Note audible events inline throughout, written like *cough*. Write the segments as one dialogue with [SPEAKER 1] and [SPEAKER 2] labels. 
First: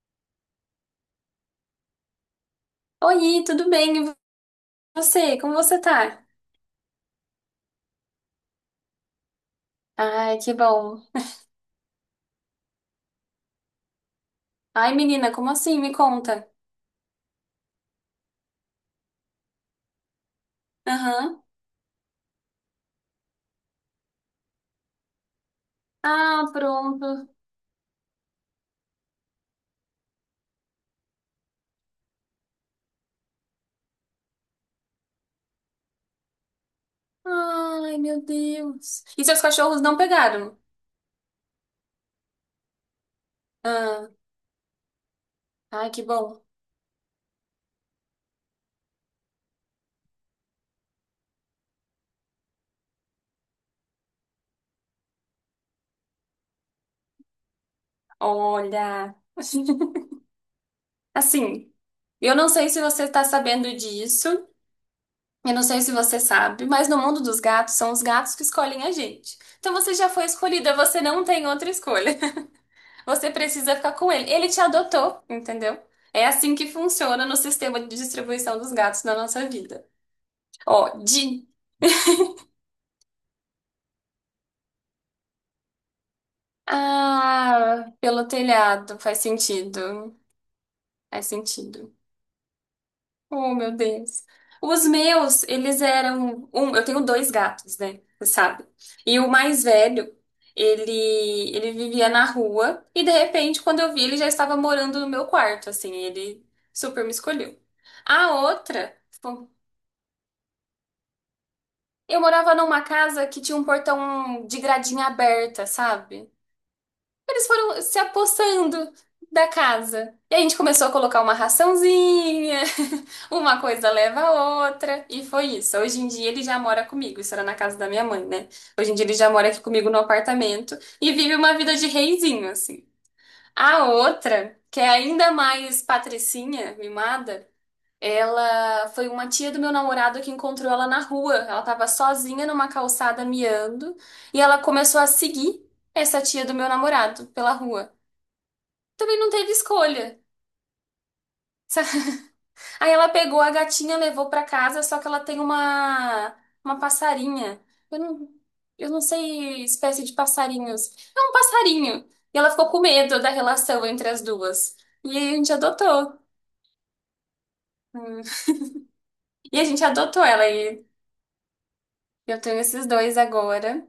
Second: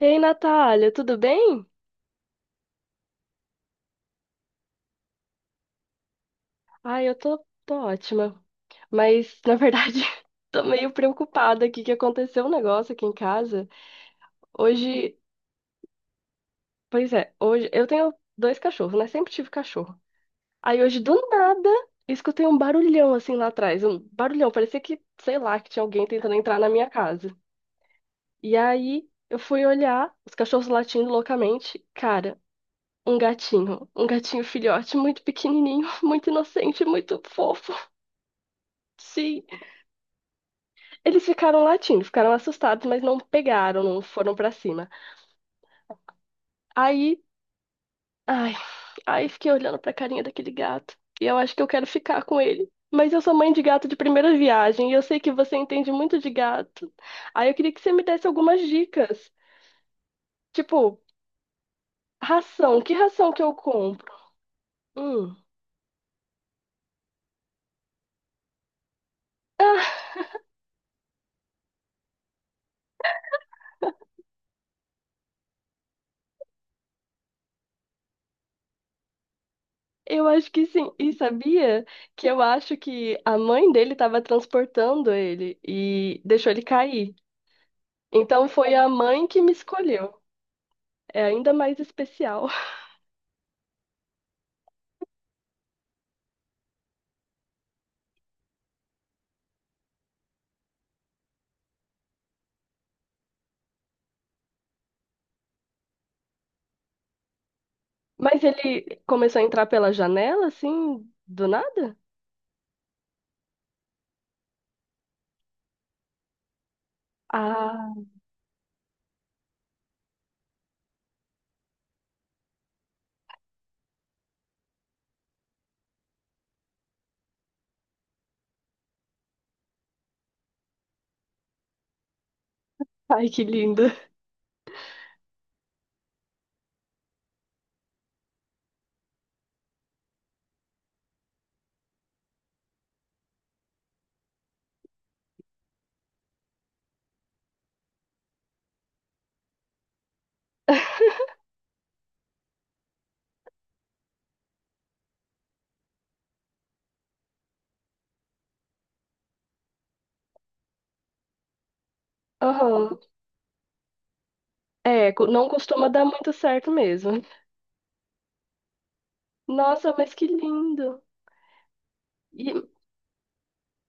[SPEAKER 1] Ei, Natália, tudo bem?
[SPEAKER 2] Oi, tudo bem? E você? Como você tá?
[SPEAKER 1] Ai, eu tô ótima. Mas, na verdade, *laughs*
[SPEAKER 2] Ai, que
[SPEAKER 1] tô meio
[SPEAKER 2] bom.
[SPEAKER 1] preocupada aqui que aconteceu um negócio aqui em casa.
[SPEAKER 2] Ai,
[SPEAKER 1] Hoje,
[SPEAKER 2] menina, como assim? Me conta.
[SPEAKER 1] Pois é, hoje eu tenho dois cachorros, né? Sempre tive cachorro. Aí hoje, do
[SPEAKER 2] Aham.
[SPEAKER 1] nada, escutei um barulhão assim lá atrás. Um barulhão, parecia que, sei lá, que tinha alguém tentando
[SPEAKER 2] Ah,
[SPEAKER 1] entrar na minha
[SPEAKER 2] pronto.
[SPEAKER 1] casa. E aí eu fui olhar, os cachorros latindo loucamente. Cara, um gatinho filhote, muito pequenininho, *laughs* muito inocente, muito fofo.
[SPEAKER 2] Ai, meu Deus. E seus
[SPEAKER 1] Sim,
[SPEAKER 2] cachorros não pegaram?
[SPEAKER 1] eles ficaram latindo, ficaram assustados, mas não pegaram, não
[SPEAKER 2] Ah,
[SPEAKER 1] foram pra cima.
[SPEAKER 2] ai, que bom.
[SPEAKER 1] Aí, ai, aí fiquei olhando pra carinha daquele gato. E eu acho que eu quero ficar com ele. Mas eu sou mãe de gato de primeira viagem e eu sei que você entende muito de gato. Aí eu queria que você me desse algumas
[SPEAKER 2] Olha.
[SPEAKER 1] dicas.
[SPEAKER 2] *laughs*
[SPEAKER 1] Tipo,
[SPEAKER 2] Assim, eu não sei se
[SPEAKER 1] que
[SPEAKER 2] você está
[SPEAKER 1] ração que eu
[SPEAKER 2] sabendo
[SPEAKER 1] compro?
[SPEAKER 2] disso,
[SPEAKER 1] Hum.
[SPEAKER 2] eu não sei se você sabe, mas no mundo dos gatos são os gatos que escolhem a gente. Então
[SPEAKER 1] Ah,
[SPEAKER 2] você já foi escolhida, você não tem outra escolha. Você precisa ficar com ele. Ele te adotou, entendeu? É assim que funciona no sistema de distribuição dos gatos na nossa vida.
[SPEAKER 1] eu acho que sim.
[SPEAKER 2] Ó,
[SPEAKER 1] E
[SPEAKER 2] de.
[SPEAKER 1] sabia que eu acho que a mãe dele estava transportando ele e deixou ele cair.
[SPEAKER 2] Ah, pelo
[SPEAKER 1] Então foi a
[SPEAKER 2] telhado, faz
[SPEAKER 1] mãe que me escolheu.
[SPEAKER 2] sentido.
[SPEAKER 1] É
[SPEAKER 2] Faz
[SPEAKER 1] ainda mais
[SPEAKER 2] sentido.
[SPEAKER 1] especial. *laughs*
[SPEAKER 2] Oh, meu Deus. Os meus, eles eram. Um, eu tenho dois gatos, né? Você sabe? E o mais velho, ele, ele vivia na rua. E de repente, quando eu vi, ele já estava morando no meu quarto, assim. Ele super me escolheu. A
[SPEAKER 1] Mas
[SPEAKER 2] outra.
[SPEAKER 1] ele começou a entrar pela janela, assim, do nada?
[SPEAKER 2] Eu morava numa casa que tinha um portão de gradinha aberta, sabe? Eles foram se
[SPEAKER 1] Ah,
[SPEAKER 2] apossando da casa. E a gente começou a colocar uma raçãozinha, *laughs* uma coisa leva a outra, e foi isso. Hoje em dia ele já mora comigo, isso era na casa da minha mãe, né? Hoje em dia ele já mora aqui comigo no apartamento e vive uma vida de reizinho, assim.
[SPEAKER 1] ai, que lindo.
[SPEAKER 2] A outra, que é ainda mais patricinha, mimada, ela foi uma tia do meu namorado que encontrou ela na rua. Ela estava sozinha numa calçada miando e ela começou a seguir essa tia do meu namorado pela rua. Também não teve escolha. *laughs* Aí ela pegou a gatinha, levou para casa, só que ela tem uma passarinha. Eu não, eu não sei espécie de passarinhos. É um passarinho. E ela ficou com
[SPEAKER 1] Aham.
[SPEAKER 2] medo da relação entre as duas. E
[SPEAKER 1] É,
[SPEAKER 2] aí a
[SPEAKER 1] não
[SPEAKER 2] gente
[SPEAKER 1] costuma dar
[SPEAKER 2] adotou.
[SPEAKER 1] muito certo mesmo.
[SPEAKER 2] Hum. E a gente
[SPEAKER 1] Nossa, mas
[SPEAKER 2] adotou
[SPEAKER 1] que
[SPEAKER 2] ela e
[SPEAKER 1] lindo.
[SPEAKER 2] eu
[SPEAKER 1] E
[SPEAKER 2] tenho esses dois agora.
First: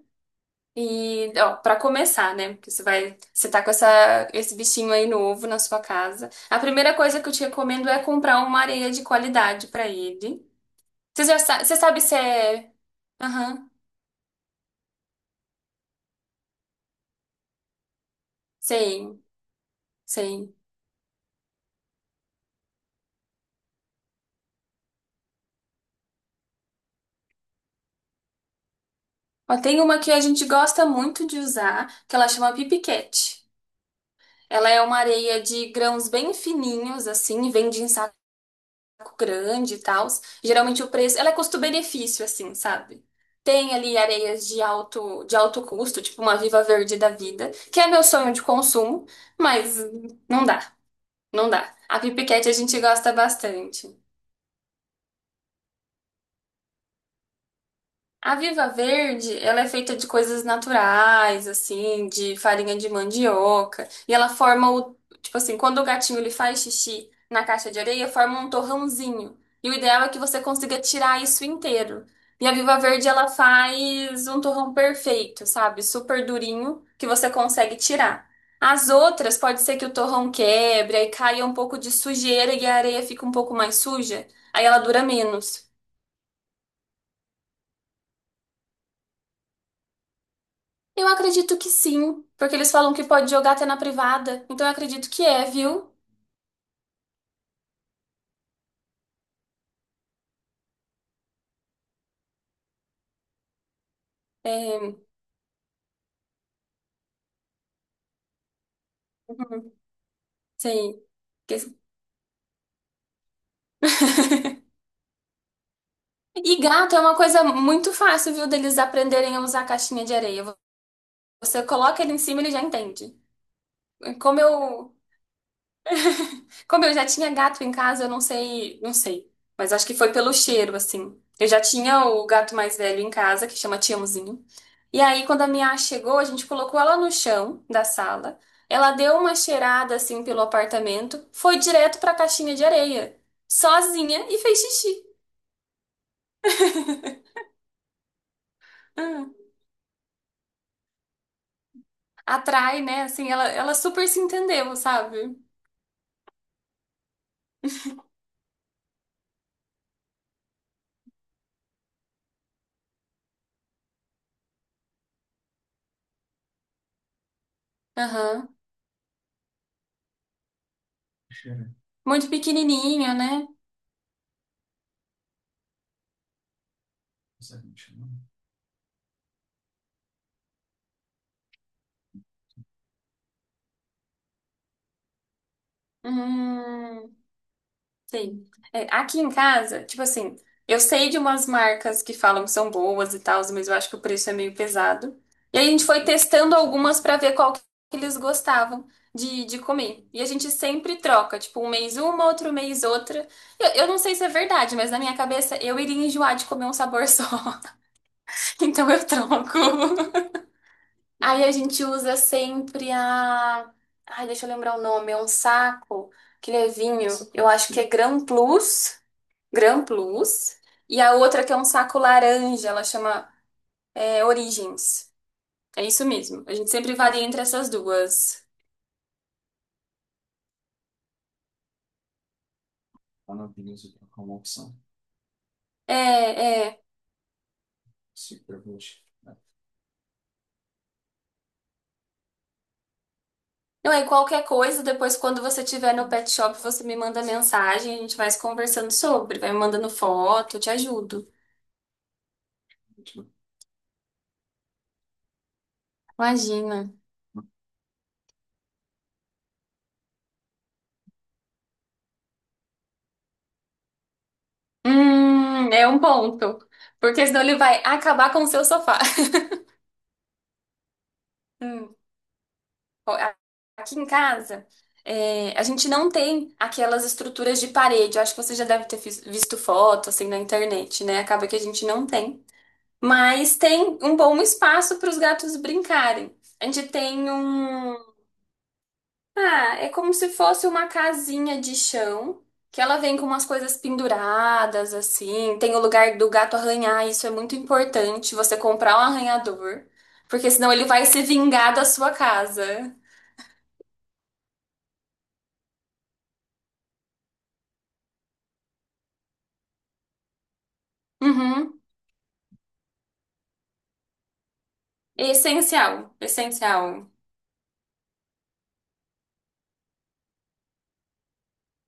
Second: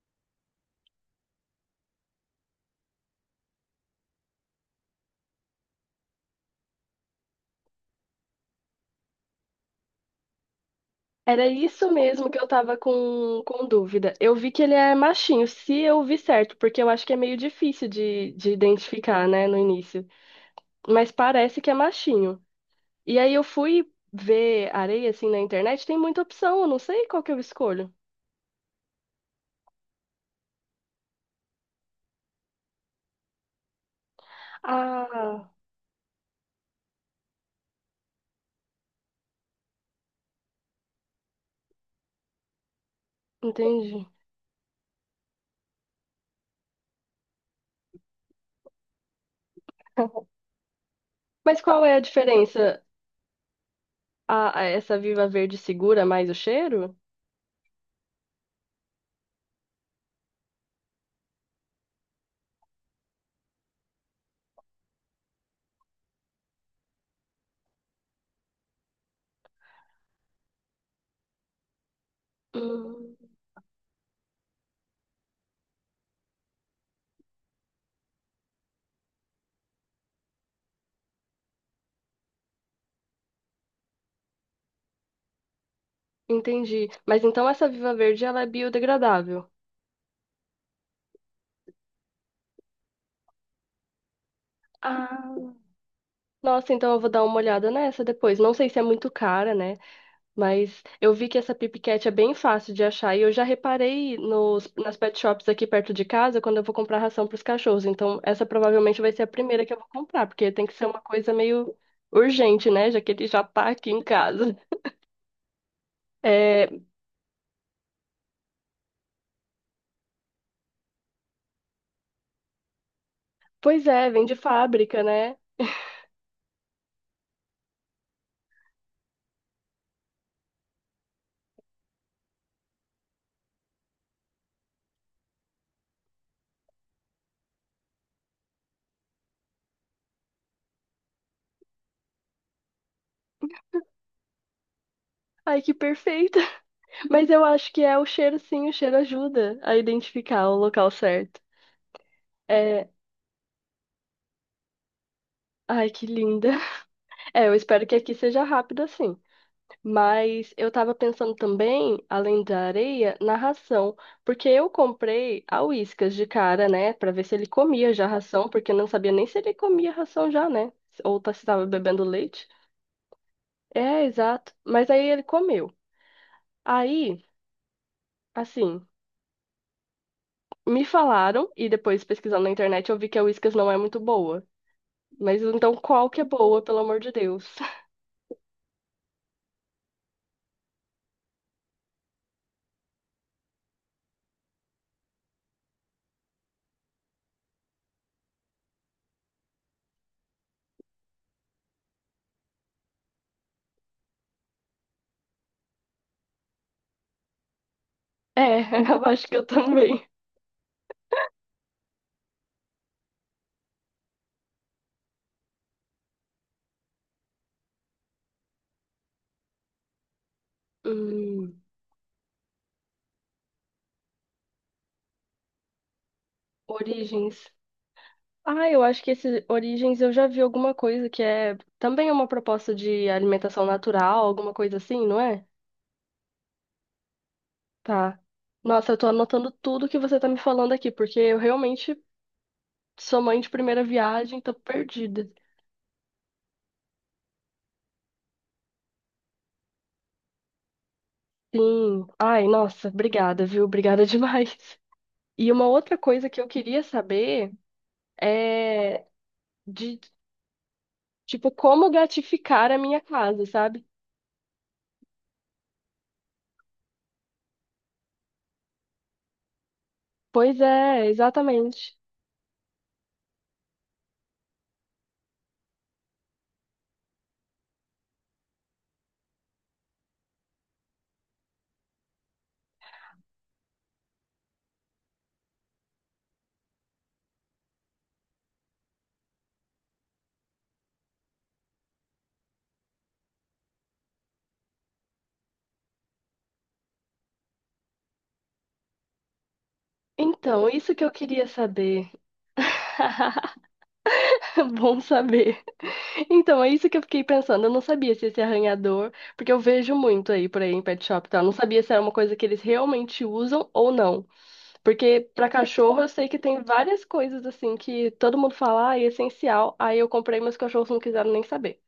[SPEAKER 2] E, ó, para começar, né? Porque você tá com esse bichinho aí novo na sua casa. A primeira coisa que eu te recomendo é comprar uma areia de qualidade para ele.
[SPEAKER 1] era
[SPEAKER 2] Você
[SPEAKER 1] isso
[SPEAKER 2] sabe se
[SPEAKER 1] mesmo que eu
[SPEAKER 2] é.
[SPEAKER 1] tava com,
[SPEAKER 2] Aham,
[SPEAKER 1] dúvida. Eu vi que ele é machinho, se eu vi certo, porque eu acho que é meio difícil de
[SPEAKER 2] sei,
[SPEAKER 1] identificar, né, no início.
[SPEAKER 2] sei.
[SPEAKER 1] Mas parece que é machinho. E aí eu fui ver areia, assim, na internet, tem muita opção, eu não sei qual que eu escolho.
[SPEAKER 2] Ó, tem uma que a gente gosta muito de usar, que ela chama Pipiquete. Ela é uma areia
[SPEAKER 1] Ah,
[SPEAKER 2] de grãos bem fininhos, assim, vende em grande e tal. Geralmente o preço, ela é custo-benefício, assim, sabe? Tem ali
[SPEAKER 1] entendi.
[SPEAKER 2] areias de alto custo, tipo uma Viva Verde da vida, que é meu sonho de consumo, mas não
[SPEAKER 1] *laughs*
[SPEAKER 2] dá, não
[SPEAKER 1] Mas
[SPEAKER 2] dá.
[SPEAKER 1] qual é a
[SPEAKER 2] A Pipiquete a gente
[SPEAKER 1] diferença?
[SPEAKER 2] gosta bastante.
[SPEAKER 1] A essa Viva Verde segura mais o cheiro?
[SPEAKER 2] A Viva Verde, ela é feita de coisas naturais, assim, de farinha de mandioca, e ela forma o, tipo assim, quando o gatinho ele faz xixi na caixa de areia, forma um torrãozinho. E o ideal é que você consiga tirar isso inteiro. E a Viva Verde,
[SPEAKER 1] Hum,
[SPEAKER 2] ela faz um torrão perfeito, sabe? Super durinho, que você consegue tirar. As outras, pode ser que o torrão quebre, aí caia um pouco de sujeira e a areia fica um pouco mais suja, aí ela dura menos.
[SPEAKER 1] entendi. Mas então essa Viva Verde ela é biodegradável.
[SPEAKER 2] Eu acredito que sim, porque eles falam que pode jogar até na privada. Então eu acredito que é,
[SPEAKER 1] Ah,
[SPEAKER 2] viu?
[SPEAKER 1] nossa, então eu vou dar uma olhada nessa depois. Não sei se é muito cara, né? Mas eu vi que essa Pip Cat é bem fácil de achar e eu já reparei nos,
[SPEAKER 2] É,
[SPEAKER 1] nas pet shops aqui perto de casa quando eu vou comprar ração para os cachorros. Então, essa provavelmente vai ser a primeira
[SPEAKER 2] uhum,
[SPEAKER 1] que eu vou comprar, porque tem que ser uma
[SPEAKER 2] sim.
[SPEAKER 1] coisa
[SPEAKER 2] Que-
[SPEAKER 1] meio urgente, né? Já que ele já tá aqui em casa.
[SPEAKER 2] *laughs* E
[SPEAKER 1] É,
[SPEAKER 2] gato é uma coisa muito fácil, viu, deles aprenderem a usar a caixinha de areia. Você coloca ele em cima, ele já entende.
[SPEAKER 1] pois é, vem de
[SPEAKER 2] Como eu
[SPEAKER 1] fábrica, né?
[SPEAKER 2] Como eu já tinha gato em casa, eu não sei, não sei. Mas acho que foi pelo cheiro, assim. Eu já tinha o gato mais velho em casa, que chama Tiãozinho. E aí, quando a minha chegou, a gente colocou ela no chão da sala. Ela deu uma cheirada, assim, pelo apartamento. Foi direto pra caixinha de areia. Sozinha e fez xixi.
[SPEAKER 1] Ai, que perfeita! *laughs* Mas eu acho que é o cheiro, sim, o cheiro
[SPEAKER 2] Hum.
[SPEAKER 1] ajuda a identificar o local certo.
[SPEAKER 2] Atrai,
[SPEAKER 1] É,
[SPEAKER 2] né? Assim, ela super se entendeu, sabe?
[SPEAKER 1] ai, que linda! *laughs* É, eu espero que aqui seja rápido assim. Mas eu tava pensando também, além da areia, na ração. Porque eu comprei a Whiskas de cara, né? Pra ver se ele comia já a ração,
[SPEAKER 2] Aham.
[SPEAKER 1] porque eu não sabia nem se ele comia ração já, né? Ou se tava bebendo
[SPEAKER 2] Muito
[SPEAKER 1] leite.
[SPEAKER 2] pequenininha, né?
[SPEAKER 1] É, exato. Mas aí ele comeu. Aí, assim, me falaram, e depois pesquisando na internet eu vi que a Whiskas não é muito boa. Mas então qual que é boa, pelo amor de
[SPEAKER 2] Hum.
[SPEAKER 1] Deus? *laughs*
[SPEAKER 2] Sim. É, aqui em casa, tipo assim, eu sei de umas marcas que falam que são boas e tal, mas eu acho que o preço é meio pesado. E aí a gente foi testando algumas pra ver qual que eles gostavam de comer. E a gente sempre troca, tipo, um mês uma, outro mês outra. Eu não sei se é verdade, mas na minha cabeça eu iria enjoar de comer um sabor só. *laughs*
[SPEAKER 1] É,
[SPEAKER 2] Então
[SPEAKER 1] eu
[SPEAKER 2] eu
[SPEAKER 1] acho que eu
[SPEAKER 2] troco.
[SPEAKER 1] também.
[SPEAKER 2] Aí a gente usa sempre a. Ai, deixa eu lembrar o nome, é um saco que ele é vinho. Eu acho que é Gran Plus. Gran Plus. E a outra que é
[SPEAKER 1] Hum,
[SPEAKER 2] um saco laranja, ela chama é, Origins. É isso mesmo. A gente sempre varia entre
[SPEAKER 1] origens.
[SPEAKER 2] essas duas.
[SPEAKER 1] Ah, eu acho que esse Origens eu já vi alguma coisa que é também uma proposta de alimentação natural, alguma coisa assim, não é?
[SPEAKER 2] É, é.
[SPEAKER 1] Tá. Nossa, eu tô anotando tudo que você tá me falando aqui, porque eu realmente sou mãe de primeira
[SPEAKER 2] Não é
[SPEAKER 1] viagem,
[SPEAKER 2] qualquer
[SPEAKER 1] tô
[SPEAKER 2] coisa, depois
[SPEAKER 1] perdida.
[SPEAKER 2] quando você estiver no pet shop, você me manda mensagem, a gente vai se conversando sobre, vai me mandando foto, eu te ajudo.
[SPEAKER 1] Sim. Ai, nossa, obrigada, viu? Obrigada *laughs* demais. E uma outra coisa que eu queria
[SPEAKER 2] Imagina.
[SPEAKER 1] saber é de, tipo, como gratificar a minha casa, sabe?
[SPEAKER 2] É um ponto. Porque senão ele vai acabar com o seu sofá.
[SPEAKER 1] Pois é, exatamente.
[SPEAKER 2] *laughs* Ó, a- Aqui em casa, é, a gente não tem aquelas estruturas de parede. Eu acho que você já deve ter fis- visto foto assim na internet, né? Acaba que a gente não tem. Mas tem um bom espaço para os gatos brincarem. A gente tem um. Ah, é como se fosse uma casinha de chão, que ela vem com umas coisas penduradas, assim. Tem o lugar do gato arranhar, isso é muito importante. Você comprar um arranhador, porque
[SPEAKER 1] Então,
[SPEAKER 2] senão ele
[SPEAKER 1] isso que
[SPEAKER 2] vai
[SPEAKER 1] eu
[SPEAKER 2] se
[SPEAKER 1] queria
[SPEAKER 2] vingar da
[SPEAKER 1] saber.
[SPEAKER 2] sua casa.
[SPEAKER 1] *laughs* *laughs* Bom saber. Então, é isso que eu fiquei pensando. Eu não sabia se esse arranhador, porque eu vejo muito aí por aí em pet shop, e tal. Eu não sabia
[SPEAKER 2] Uhum.
[SPEAKER 1] se era uma coisa que eles realmente usam ou não. Porque pra cachorro eu
[SPEAKER 2] Essencial,
[SPEAKER 1] sei que tem várias
[SPEAKER 2] essencial.
[SPEAKER 1] coisas assim que todo mundo fala, ah, é essencial. Aí eu comprei, mas os cachorros não quiseram nem saber.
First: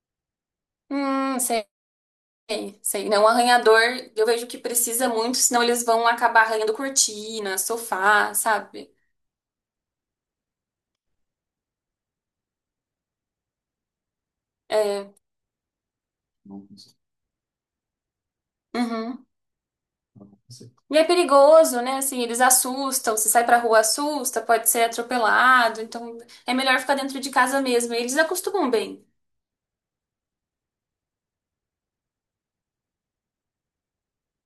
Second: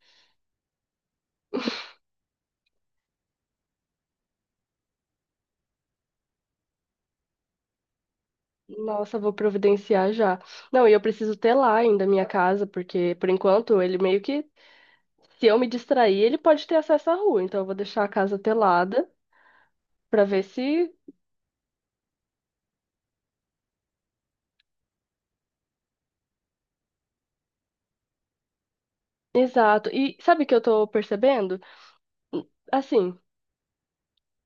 [SPEAKER 2] Sei, sei. Não, arranhador, eu vejo que precisa muito, senão eles vão acabar arranhando cortina, sofá, sabe?
[SPEAKER 1] Nossa, vou providenciar já. Não, e eu preciso ter lá ainda a minha casa, porque por enquanto ele meio que,
[SPEAKER 2] É,
[SPEAKER 1] se eu me distrair, ele pode ter acesso à rua. Então eu vou deixar a casa telada
[SPEAKER 2] uhum.
[SPEAKER 1] pra ver se.
[SPEAKER 2] E é perigoso, né? Assim, eles assustam, se sai pra rua assusta, pode ser atropelado, então é melhor ficar dentro de casa mesmo. Eles acostumam bem.
[SPEAKER 1] Exato. E sabe o que eu tô percebendo? Assim,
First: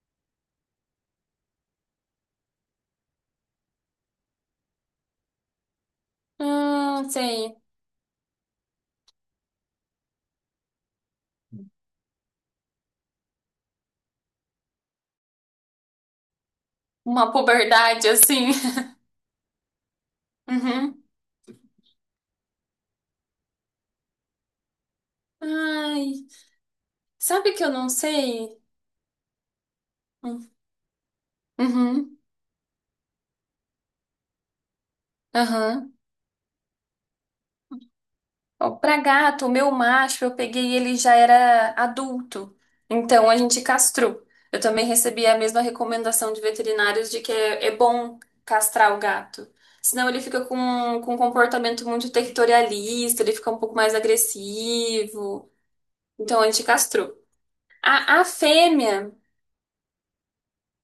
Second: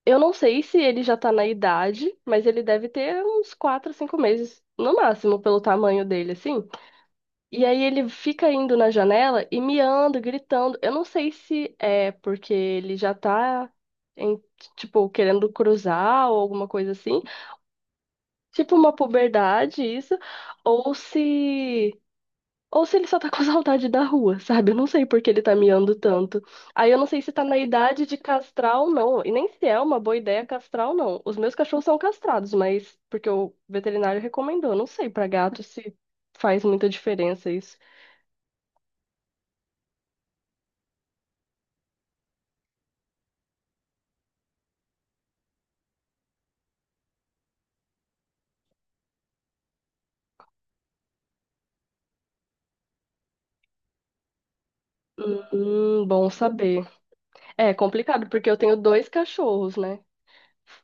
[SPEAKER 1] eu não sei se ele já tá na idade, mas ele deve ter uns 4 5 meses no máximo, pelo tamanho dele, assim.
[SPEAKER 2] Sei.
[SPEAKER 1] E aí ele fica indo na janela e miando, gritando. Eu não sei se é porque ele já tá, em, tipo, querendo cruzar ou alguma coisa assim.
[SPEAKER 2] Uma puberdade assim.
[SPEAKER 1] Tipo
[SPEAKER 2] *laughs*
[SPEAKER 1] uma puberdade, isso. Ou
[SPEAKER 2] Uhum.
[SPEAKER 1] se. Ou se ele só tá com *laughs* saudade da rua, sabe? Eu não sei por que ele tá miando
[SPEAKER 2] Ai,
[SPEAKER 1] tanto. Aí eu não sei se tá
[SPEAKER 2] sabe
[SPEAKER 1] na
[SPEAKER 2] que eu não
[SPEAKER 1] idade de
[SPEAKER 2] sei?
[SPEAKER 1] castrar ou não. E nem se é uma boa ideia castrar ou não. Os meus cachorros são
[SPEAKER 2] Uhum.
[SPEAKER 1] castrados, mas porque o veterinário recomendou. Não sei pra gato
[SPEAKER 2] Uhum.
[SPEAKER 1] se faz muita diferença isso.
[SPEAKER 2] Ó, pra gato, o meu macho, eu peguei ele já era adulto, então a gente castrou. Eu também recebi a mesma recomendação de veterinários de é bom castrar o gato. Senão ele fica com um comportamento muito territorialista, ele fica um pouco mais agressivo.
[SPEAKER 1] Bom
[SPEAKER 2] Então a gente
[SPEAKER 1] saber.
[SPEAKER 2] castrou.
[SPEAKER 1] É
[SPEAKER 2] A
[SPEAKER 1] complicado, porque eu tenho dois
[SPEAKER 2] fêmea,
[SPEAKER 1] cachorros, né?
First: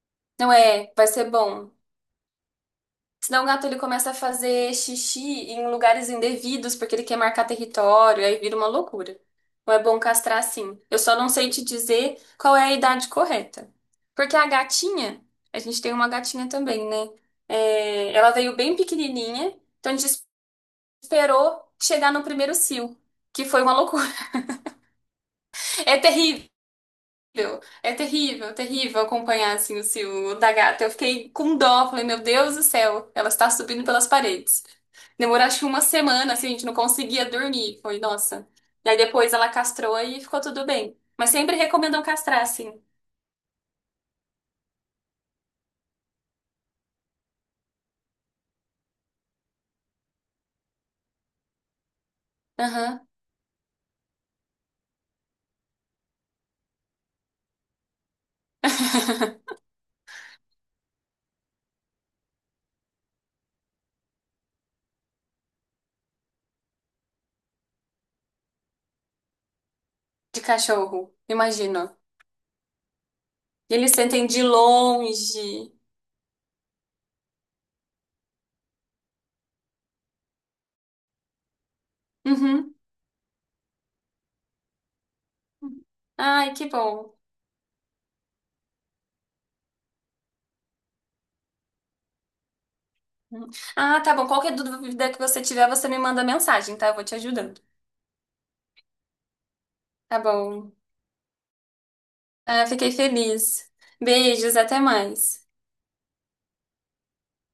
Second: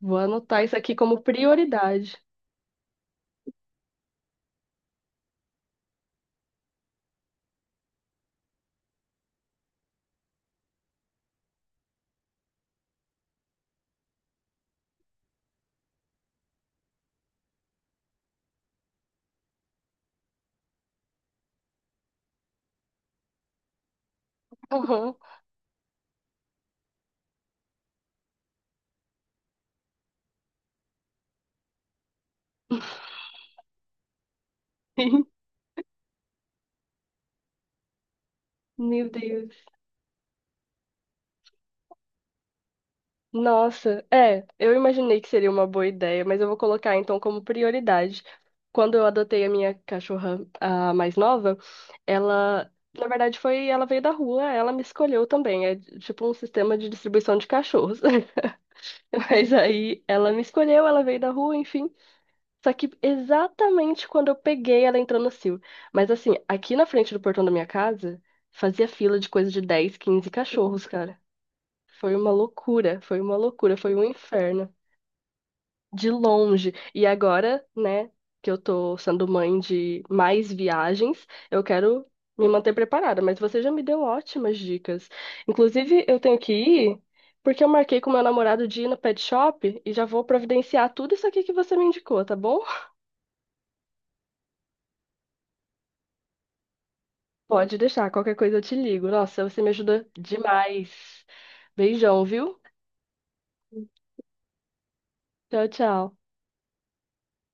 [SPEAKER 1] Vou
[SPEAKER 2] não
[SPEAKER 1] anotar isso
[SPEAKER 2] é,
[SPEAKER 1] aqui
[SPEAKER 2] vai
[SPEAKER 1] como
[SPEAKER 2] ser bom.
[SPEAKER 1] prioridade.
[SPEAKER 2] Senão o gato ele começa a fazer xixi em lugares indevidos porque ele quer marcar território, aí vira uma loucura. Então é bom castrar sim. Eu só não sei te dizer qual é a idade correta. Porque a gatinha, a gente tem uma gatinha também, né? É, ela veio bem pequenininha, então a gente esperou chegar no primeiro cio, que foi uma loucura. *laughs*
[SPEAKER 1] Aham.
[SPEAKER 2] É é terrível acompanhar assim o ciúme da gata. Eu fiquei com dó, falei, meu Deus do céu, ela está subindo pelas paredes. Demorou
[SPEAKER 1] *laughs*
[SPEAKER 2] acho que uma semana, assim, a gente não conseguia dormir. Foi, nossa. Daí
[SPEAKER 1] Meu
[SPEAKER 2] depois ela
[SPEAKER 1] Deus.
[SPEAKER 2] castrou e ficou tudo bem. Mas sempre recomendam castrar, assim.
[SPEAKER 1] Nossa, é, eu imaginei que seria uma boa ideia, mas eu vou colocar então como prioridade. Quando eu adotei a minha cachorra, a mais nova, ela, na
[SPEAKER 2] Aham.
[SPEAKER 1] verdade, foi, ela veio da rua, ela me escolheu também. É tipo um sistema de distribuição de cachorros. *laughs* Mas
[SPEAKER 2] *laughs*
[SPEAKER 1] aí ela me escolheu, ela veio da rua, enfim. Só que exatamente quando eu peguei, ela entrou no cio. Mas assim, aqui na frente do portão da minha casa, fazia fila de coisa de 10, 15
[SPEAKER 2] De
[SPEAKER 1] cachorros,
[SPEAKER 2] cachorro,
[SPEAKER 1] cara.
[SPEAKER 2] imagino.
[SPEAKER 1] Foi uma loucura, foi uma loucura,
[SPEAKER 2] Eles
[SPEAKER 1] foi um
[SPEAKER 2] sentem de
[SPEAKER 1] inferno
[SPEAKER 2] longe.
[SPEAKER 1] de longe. E agora, né, que eu tô sendo mãe de mais viagens, eu quero me manter
[SPEAKER 2] Uhum.
[SPEAKER 1] preparada, mas você já me deu ótimas dicas. Inclusive, eu tenho que
[SPEAKER 2] Ai, que
[SPEAKER 1] ir
[SPEAKER 2] bom.
[SPEAKER 1] porque eu marquei com meu namorado de ir no pet shop e já vou providenciar tudo isso aqui que você me indicou, tá bom?
[SPEAKER 2] Uhum. Ah, tá bom. Qualquer dúvida que você tiver, você me manda mensagem, tá? Eu vou te ajudando.
[SPEAKER 1] Pode deixar, qualquer coisa eu te ligo. Nossa, você me ajuda
[SPEAKER 2] Tá bom.
[SPEAKER 1] demais. Beijão, viu?
[SPEAKER 2] Ah, fiquei feliz. Beijos, até mais.
[SPEAKER 1] Tchau, tchau.